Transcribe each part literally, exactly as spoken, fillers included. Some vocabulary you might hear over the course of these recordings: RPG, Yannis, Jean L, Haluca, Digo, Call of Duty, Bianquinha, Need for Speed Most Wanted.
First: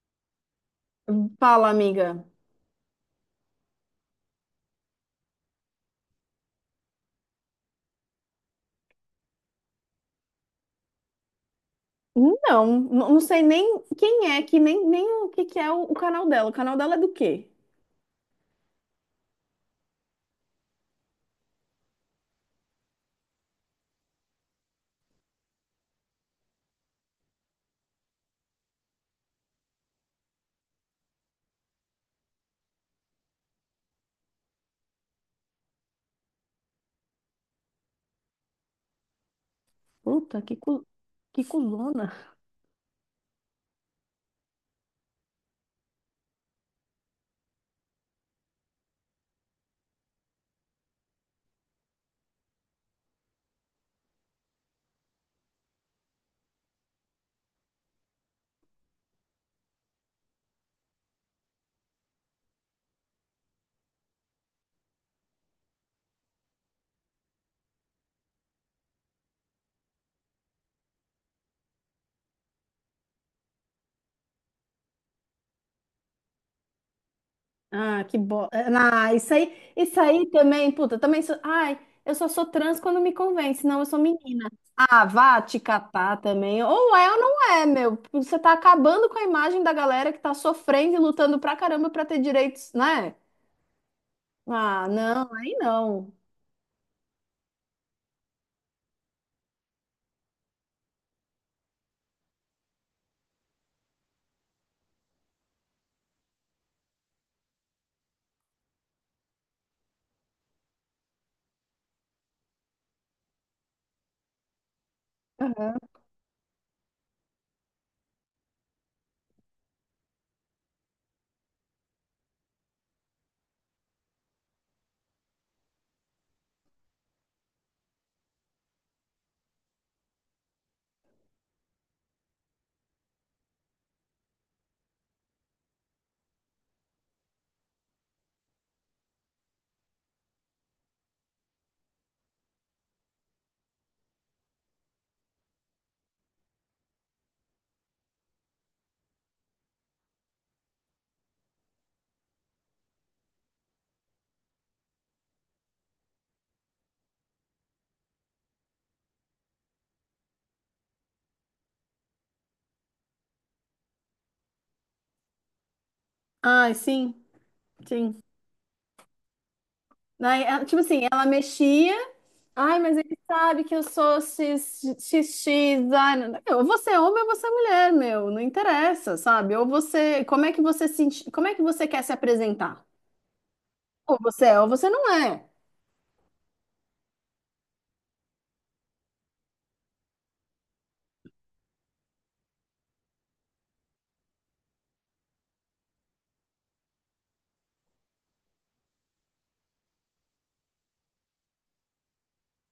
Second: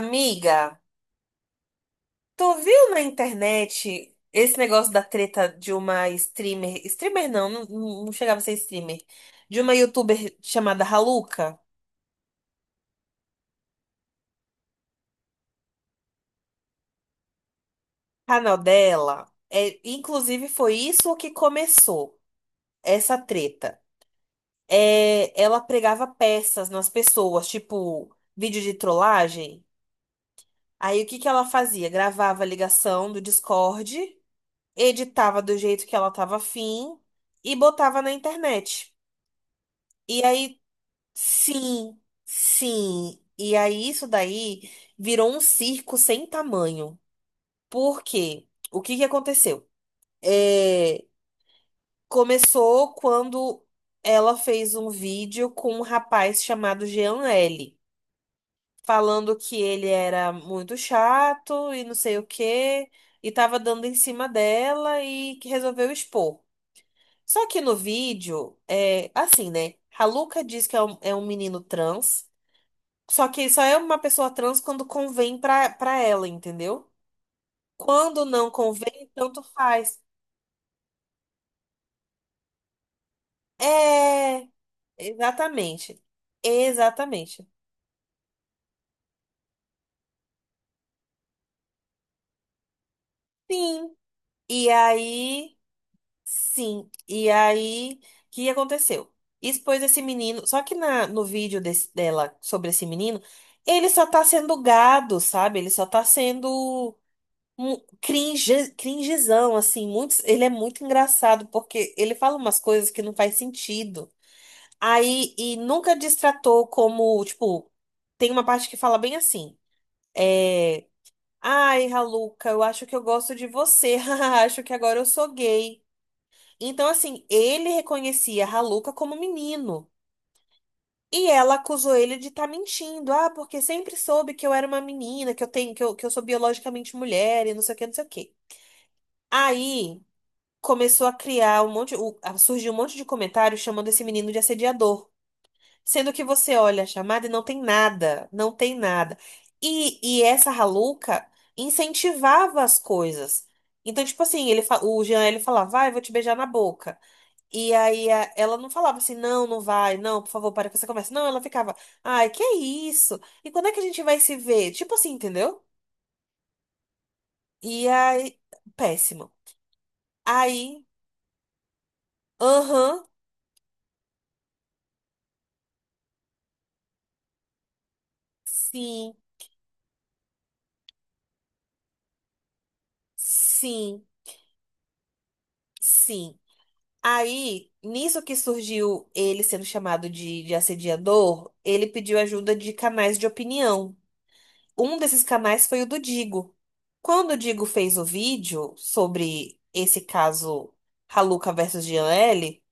Amiga, Fala, amiga. tu viu na internet esse negócio da treta de uma streamer? Streamer não, não, não chegava a ser streamer. De uma youtuber chamada Haluca. Não, n- não sei nem quem é, que nem, nem o que, que é o, o canal dela. O canal dela é do quê? O canal dela. É, inclusive, foi isso o que começou essa treta. É, ela pregava peças nas pessoas, tipo vídeo de trollagem. Aí o que que ela fazia? Gravava a ligação do Discord, editava do jeito que ela tava afim e botava na internet. E Puta, que, aí. cu... que Sim, cuzona. sim. E aí isso daí virou um circo sem tamanho. Por quê? O que que aconteceu? É, começou quando ela fez um vídeo com um rapaz chamado Jean L, falando que ele era muito chato e não sei o quê, e tava dando em cima dela e que resolveu expor. Só que no vídeo, é assim, né? Haluca diz que é um, é um menino trans. Só que só é uma pessoa trans quando convém pra, pra ela, entendeu? Ah, que Quando bo... não é, convém, ah, isso tanto aí, isso faz. aí também, puta, também sou... Ai, eu só sou trans quando me convém, senão eu sou É, menina. Ah, vá te exatamente. catar também. Ou é ou Exatamente. não é, meu. Você tá acabando com a imagem da galera que tá sofrendo e lutando pra caramba pra ter direitos, né? Sim. E Ah, não, aí aí, não. sim. E aí, o que aconteceu? Expôs esse menino. Só que na, no vídeo desse- dela sobre esse menino, ele só tá sendo gado, sabe? Ele só tá sendo um cringe, cringezão, assim. Muitos, ele é muito engraçado, porque ele fala umas coisas que não faz sentido. Aí, e nunca destratou como, tipo, tem uma parte que fala bem assim, é, ai, Raluca, eu acho que eu gosto de você, Haha, acho que agora eu sou gay. Então, assim, ele reconhecia a Raluca como menino. E ela acusou ele de estar mentindo. Ah, porque sempre soube que eu era uma menina, que eu tenho, que eu, que eu sou biologicamente mulher e não sei o que, não sei o que. Aí começou a criar um monte, o- a surgir um monte de comentários chamando esse menino de assediador. Sendo que você olha a chamada e não tem nada, não tem nada. E, e essa Raluca incentivava as coisas. Então, tipo assim, ele, fa- o Jean, ele falava, vai, eu vou te beijar na boca. E aí a- ela não falava assim, não, não vai, não, por favor, para com essa conversa. Não, ela ficava, ai, que é isso? E quando é que a gente vai se ver? Tipo assim, entendeu? Ai, sim, E sim. aí, péssimo. Daí, ela- tipo Aí, assim, ela mexia. Ai, mas aham, ele sabe que eu sou cis- XX. Ai, não- eu, ou você é homem ou você é mulher, meu. Não sim, interessa, sabe? Ou você. Como é que você se, enx- como é que você quer se apresentar? sim, Ou você é ou você não é. sim. Aí, nisso que surgiu ele sendo chamado de, de, assediador, ele pediu ajuda de canais de opinião. Um desses canais foi o do Digo. Quando o Digo fez o vídeo sobre esse caso Haluca versus Jean L.,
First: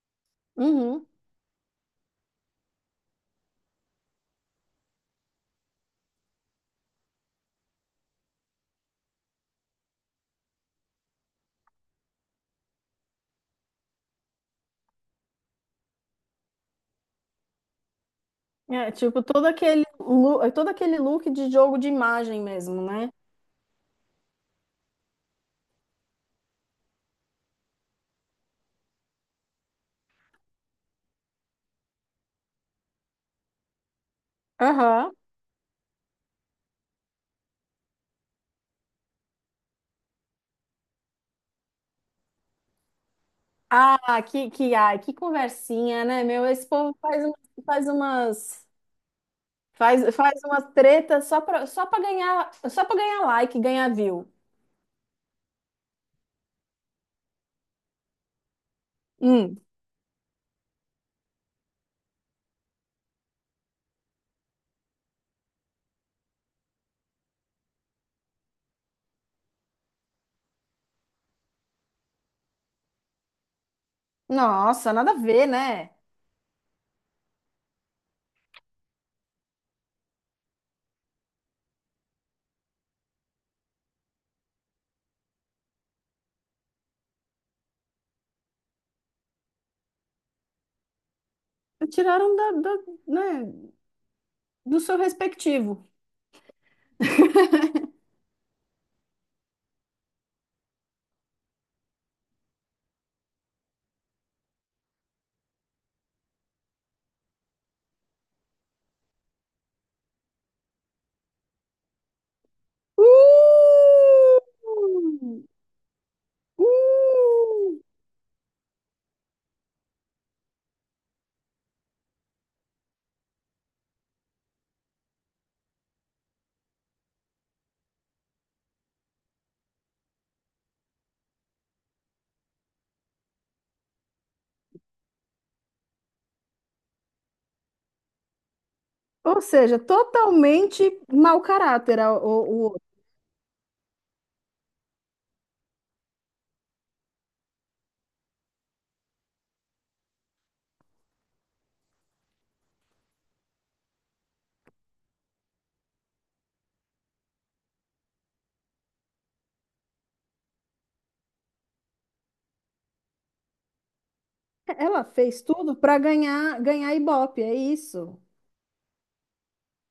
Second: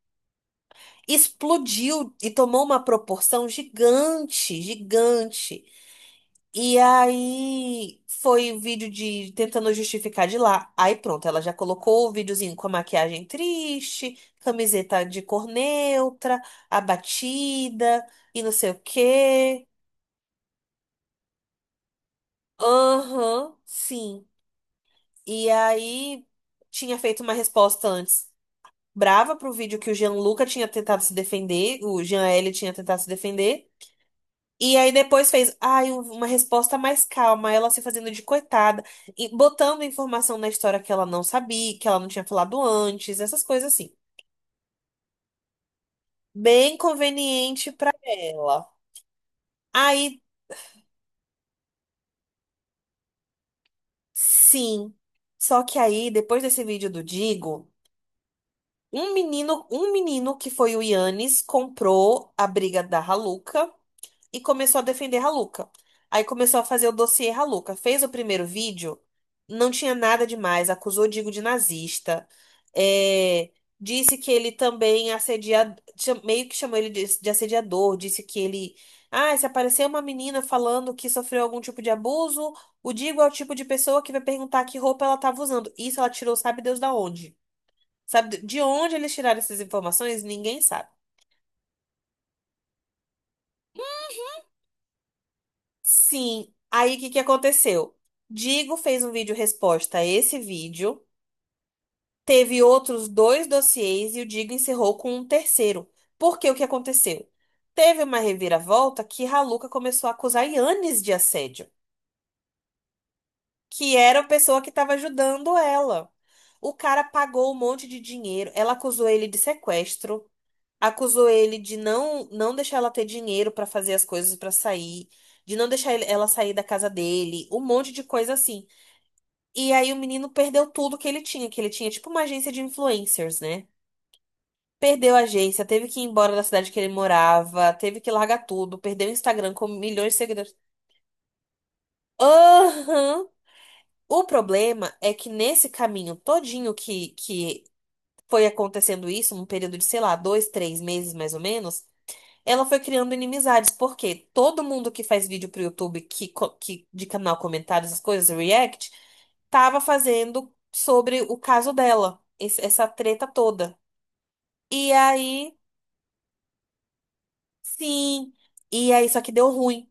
Uhum. explodiu e tomou uma proporção gigante, gigante. E aí foi o vídeo de tentando justificar de lá. Aí pronto, ela já colocou o videozinho com a maquiagem triste, camiseta de cor neutra, abatida e não sei o É, tipo, todo quê. aquele, lu- todo aquele look de jogo de imagem mesmo, né? Aham, sim. E aí tinha feito uma resposta antes brava pro vídeo que o Jean Luca tinha tentado se defender, o Jean L tinha tentado se defender. E aí Aham. depois fez, ai, um, uma resposta mais calma, ela se fazendo de coitada, e botando informação na história que ela não sabia, que ela não tinha falado antes, essas coisas assim. Ah, que, que, ai, que conversinha, né, meu? Esse Bem povo faz, um- conveniente faz pra umas. ela. Faz, Aí, faz uma treta só pra, só pra ganhar, só pra ganhar like, ganhar view. sim. Só que aí, depois desse vídeo do Digo, um Hum. menino, um menino que foi o Yannis comprou a briga da Haluca. E começou a defender Haluca. Aí começou a fazer o dossiê Haluca. Fez o primeiro vídeo, não tinha nada demais, acusou o Digo de nazista, é, disse que ele Nossa, nada também a ver, assedia, né? cha- meio que chamou ele de, de assediador, disse que ele, ah, se aparecer uma menina falando que sofreu algum tipo de abuso, o Digo é o tipo de pessoa que vai perguntar que roupa ela estava usando. Isso ela tirou, sabe Deus da onde? Sabe de onde eles tiraram essas informações? Ninguém sabe. Tiraram da, da- né, do seu respectivo. Sim. Aí o que que aconteceu? Digo fez um vídeo resposta a esse vídeo, teve outros dois dossiês e o Digo encerrou com um terceiro. Porque o que aconteceu? Teve uma reviravolta que Raluca começou a acusar Yannis de assédio, que era a Uh! pessoa que estava ajudando ela. O cara pagou um Uh! monte de dinheiro, ela acusou ele de sequestro, acusou ele de não não deixar ela ter dinheiro para fazer as coisas para sair de não deixar ele- ela sair da casa dele, um monte de coisa assim. E aí o menino perdeu tudo que ele tinha, que ele tinha tipo uma agência de influencers, né? Perdeu a agência, teve que ir embora da cidade que ele morava, teve que largar tudo, perdeu o Ou Instagram com seja, milhões de seguidores. totalmente mau caráter a- o, o outro. Aham. O problema é que nesse caminho todinho que, que foi acontecendo isso, num período de, sei lá, dois, três meses mais ou menos, ela foi criando inimizades, porque todo mundo que faz vídeo pro YouTube que, co- que, de canal comentários, as coisas, react, tava fazendo sobre o caso dela, esse- essa treta toda. E Ela fez aí, tudo para ganhar ganhar Ibope, é isso. sim. E aí, só que deu ruim,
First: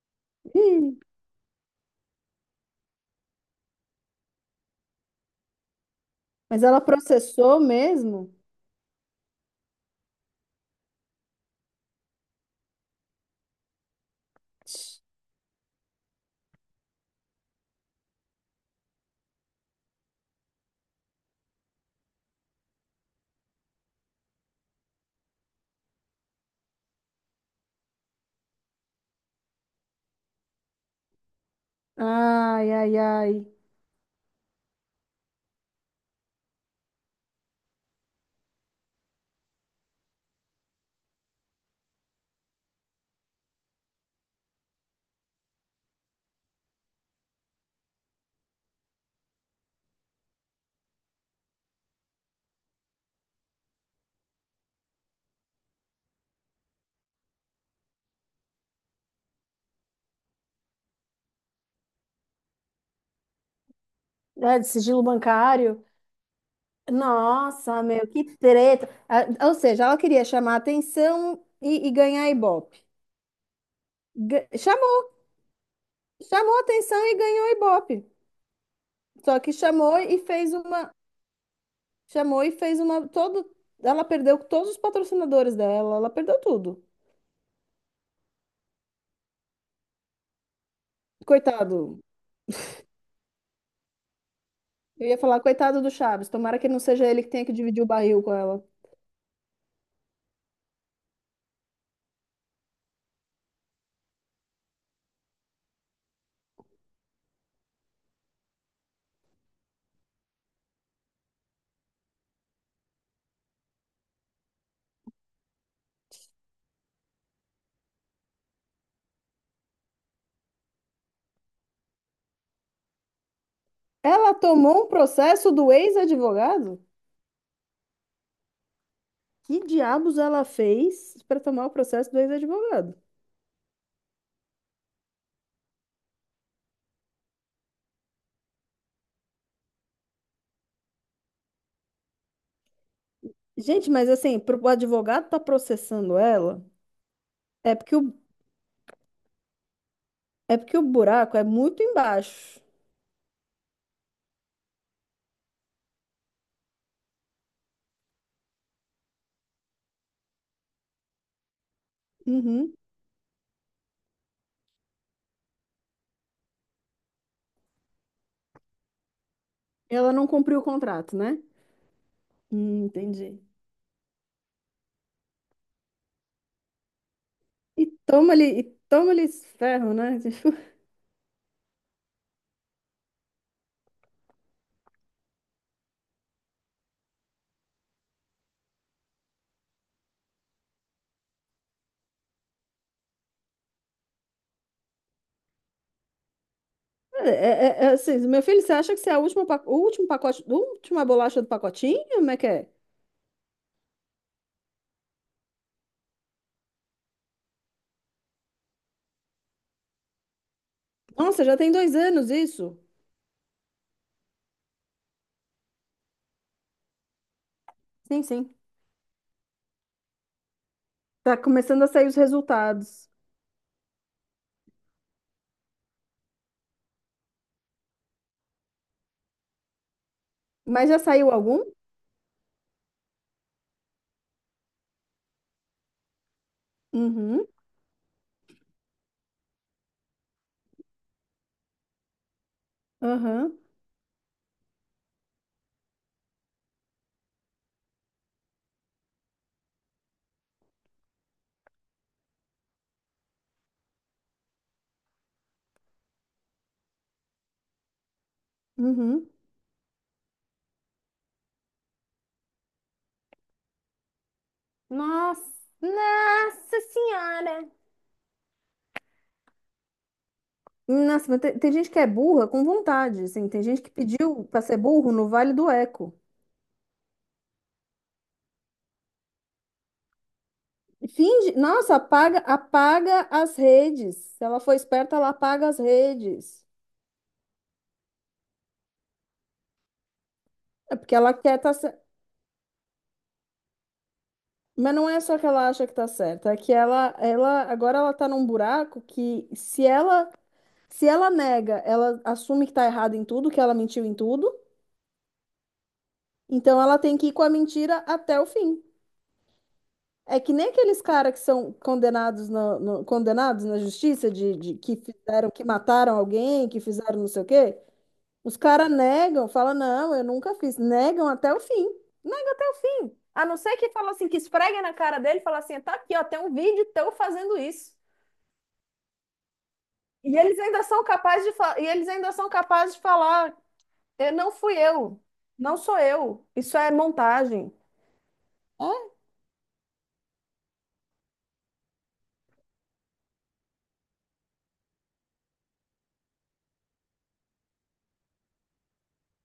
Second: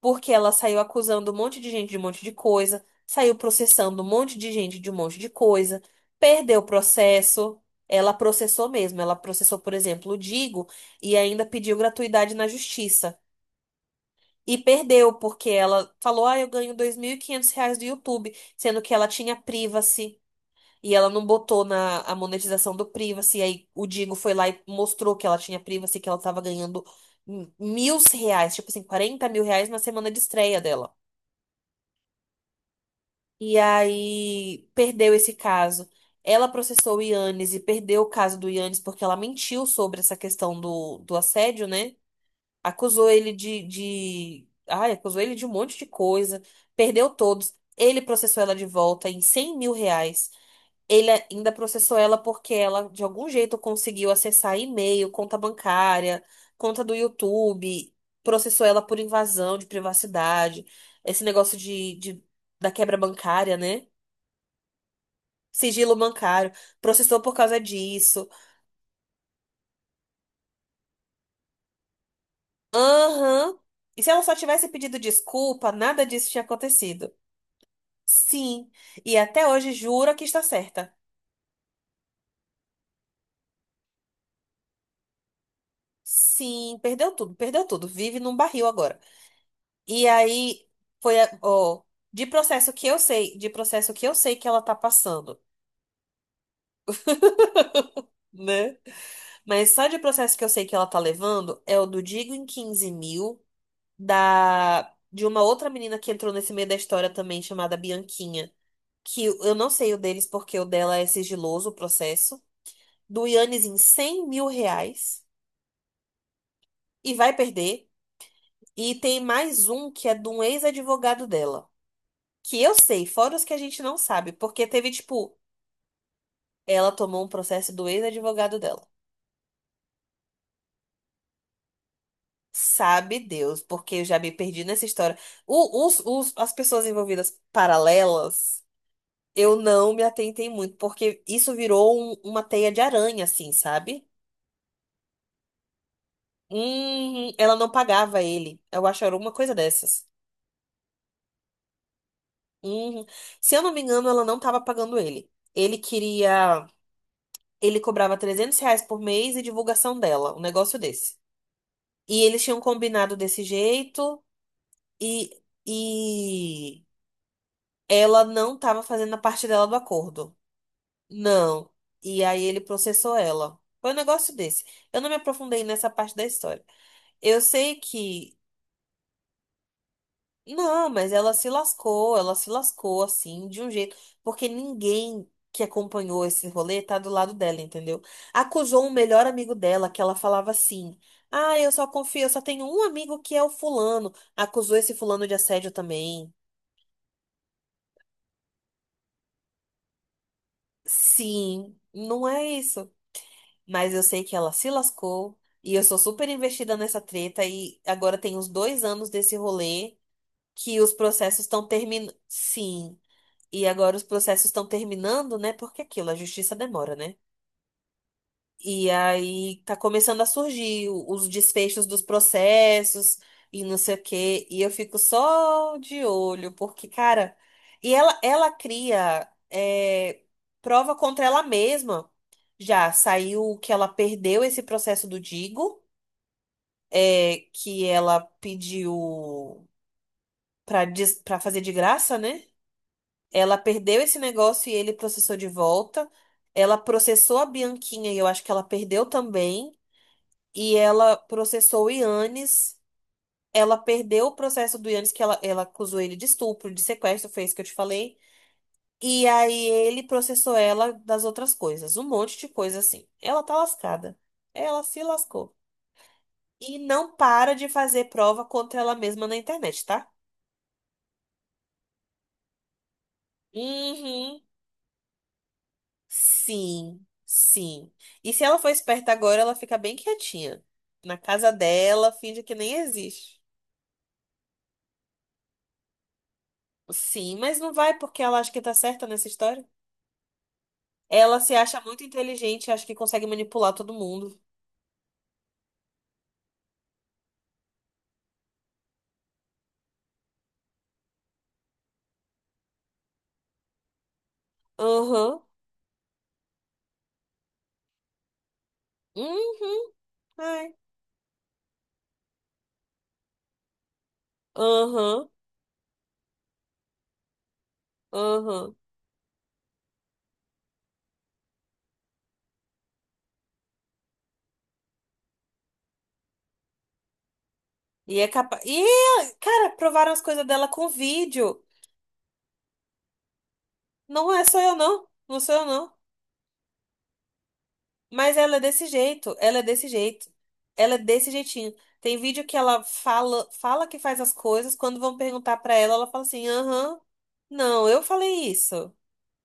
porque ela saiu Ih, acusando um monte de gente de um monte de coisa, saiu processando um monte de gente de um monte de coisa, perdeu o mas ela processou processo. Ela mesmo? processou mesmo, ela processou, por exemplo, o Digo e ainda pediu gratuidade na justiça. E perdeu, porque ela falou: Ah, eu ganho dois mil e quinhentos reais do YouTube, sendo que ela tinha privacy. E ela não botou na a monetização do Privacy. Aí o Digo foi lá e mostrou que ela tinha Privacy, que ela tava ganhando m- mil reais, tipo assim, quarenta mil reais na semana de estreia dela. Ai, ai, ai. E aí perdeu esse caso. Ela processou o Yannis e perdeu o caso do Yannis porque ela mentiu sobre essa questão do, do assédio, né? Acusou ele de, de. Ai, acusou ele de um monte de coisa. Perdeu todos. Ele processou ela de volta em cem mil reais. Ele ainda processou ela porque ela, de algum jeito, conseguiu acessar e-mail, conta bancária, conta do YouTube, processou ela por invasão de privacidade, esse negócio de, de- da quebra bancária, né? É de sigilo bancário? Sigilo bancário. Processou por causa Nossa, meu, que disso. treta. Ah, ou seja, ela queria chamar atenção e, e ganhar Ibope. Aham. E se ela só Ga- tivesse pedido Chamou, desculpa, nada disso tinha chamou atenção acontecido. e ganhou Ibope. Sim. E Só até que hoje chamou jura e que está fez uma, certa. chamou e fez uma todo, ela perdeu todos os patrocinadores dela, ela perdeu Sim, tudo. perdeu tudo, perdeu tudo. Vive num barril agora. E aí foi a- ó, Coitado. de processo que eu sei, de processo que eu sei que ela tá Eu ia passando, falar, coitado do Chaves, tomara que não seja ele que tenha que dividir o barril com ela. né? Mas só de processo que eu sei que ela tá levando é o do Digo em quinze mil, da, de uma outra menina que entrou nesse meio da história também, chamada Bianquinha. Que eu não sei o deles, porque o dela é sigiloso o processo. Do Yannis em cem mil reais. E vai perder. E tem mais um que é de um ex-advogado dela. Que eu sei, fora os que a gente não sabe. Ela Porque tomou um teve, tipo. processo do ex-advogado? Ela tomou um processo do ex-advogado dela. Que diabos ela fez para tomar o processo do ex-advogado? Sabe Deus, porque eu já me perdi nessa história. O- os, os- as pessoas envolvidas paralelas, eu não me atentei muito, porque isso virou um- uma teia de aranha, assim, Gente, sabe? mas assim, pro- o advogado tá processando ela, Hum, ela não é porque o, pagava ele. Eu acho que era alguma coisa dessas. é porque o buraco é muito embaixo. Hum, se eu não me engano, ela não estava pagando ele. Ele queria. Ele cobrava trezentos reais por mês e divulgação dela, um negócio desse. E eles tinham Uhum. combinado desse jeito. E, e ela não estava fazendo a parte dela do Ela não acordo. cumpriu o contrato, né? Não. E aí ele Hum, processou entendi. ela. Foi um negócio desse. Eu não me aprofundei nessa parte da história. Eu sei E que. toma-lhe, e toma-lhe esse ferro, né? Tipo, Não, mas ela se lascou, ela se lascou assim, de um jeito. Porque ninguém que acompanhou esse rolê tá do lado dela, entendeu? Acusou um melhor amigo dela, que ela falava assim. Ah, eu só confio, eu só tenho um amigo que é o fulano. Acusou esse fulano de assédio também. é, é- é é assim, meu filho, você acha que você é a última, pa- o último pacote, a última bolacha do Sim, pacotinho? não Como é é que é? isso. Mas eu sei que ela se lascou e eu sou super investida nessa treta e agora tem uns dois anos desse rolê que os processos Nossa, já estão tem dois terminando. anos isso? Sim, e agora os processos estão terminando, né? Porque é aquilo, a justiça demora, né? Sim, sim. E aí tá começando a surgir o- os Tá começando desfechos a dos sair os resultados. processos e não sei o quê. E eu fico só de olho, porque, cara, e ela, ela cria é, Mas prova já contra saiu ela algum? mesma. Já saiu que ela perdeu esse processo do Digo, é, Uhum, que ela pediu pra, des- pra fazer de graça, né? Ela aham, perdeu esse negócio e ele processou de volta. Ela processou a Bianquinha e eu acho que ela perdeu também. E ela processou o Yannis. Ela perdeu o processo do Yannis, que ela, ela acusou ele de estupro, de sequestro, foi isso que eu te falei. uhum, E aí ele processou ela das outras coisas, um monte de coisa assim. Ela tá lascada. Ela se nossa, lascou. E nossa não para de senhora! fazer prova contra ela mesma na internet, tá? Nossa, mas tem, tem gente que é burra com vontade, assim. Tem gente que Uhum. pediu para ser burro no Vale do Eco. Sim, sim. E se ela for esperta agora, ela fica bem quietinha. Na casa Finge, nossa, dela, apaga, finge que nem apaga existe. as redes. Se ela for esperta, ela apaga as redes. Sim, mas não vai porque ela acha que tá certa nessa história. É porque ela Ela se quer tá acha certa. muito inteligente, acha que consegue manipular todo mundo. Mas não é só que ela acha que tá certa, é que ela, ela agora ela tá num buraco que se ela se ela nega, ela assume que tá errada em tudo, que ela mentiu em tudo. Aham. Então ela tem que ir com a mentira até o fim. Uhum. É que nem Ai. aqueles caras que são condenados na, no- condenados na justiça de, de- que Aham. fizeram, que mataram alguém, que fizeram não sei o quê. Os Aham. caras negam, falam, não, eu nunca fiz. Negam até o fim. Negam até o fim. A não ser que fala assim, que esfregue na cara dele e fala assim, tá aqui, ó, tem um vídeo teu fazendo isso. E é capaz. E, cara, provaram as E coisas eles dela ainda com são capazes de vídeo. Fa- e eles ainda são capazes de falar, "Eh, Não é não só eu, fui não. eu, Não sou eu, não não. sou eu, isso é montagem." Mas ela é desse É, jeito. Ela é desse jeito. Ela é desse jeitinho. Tem vídeo que ela fala, fala que faz as coisas. Quando vão perguntar pra ela, ela fala assim: aham. Não, eu falei isso.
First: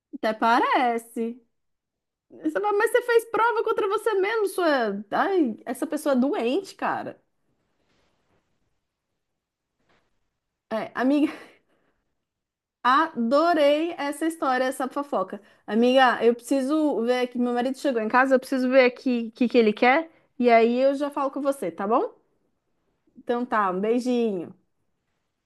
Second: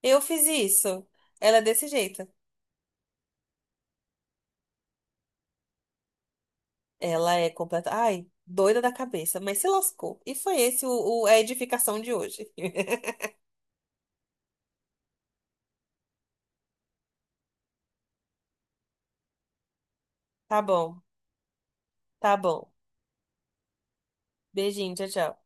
Eu até fiz isso. parece. Ela é desse jeito. Você fala, mas você fez prova contra você mesmo, sua. Ai, essa pessoa é doente, cara. Ela é completa. Ai, doida da cabeça, mas se lascou. E foi esse É, o, o- amiga, a edificação de hoje. adorei essa história, essa fofoca. Amiga, eu preciso ver aqui. Meu marido chegou em casa, eu preciso ver aqui o que que ele quer. E Tá aí eu bom, já falo com você, tá bom? tá bom. Então tá, um beijinho. Beijinho, tchau, tchau.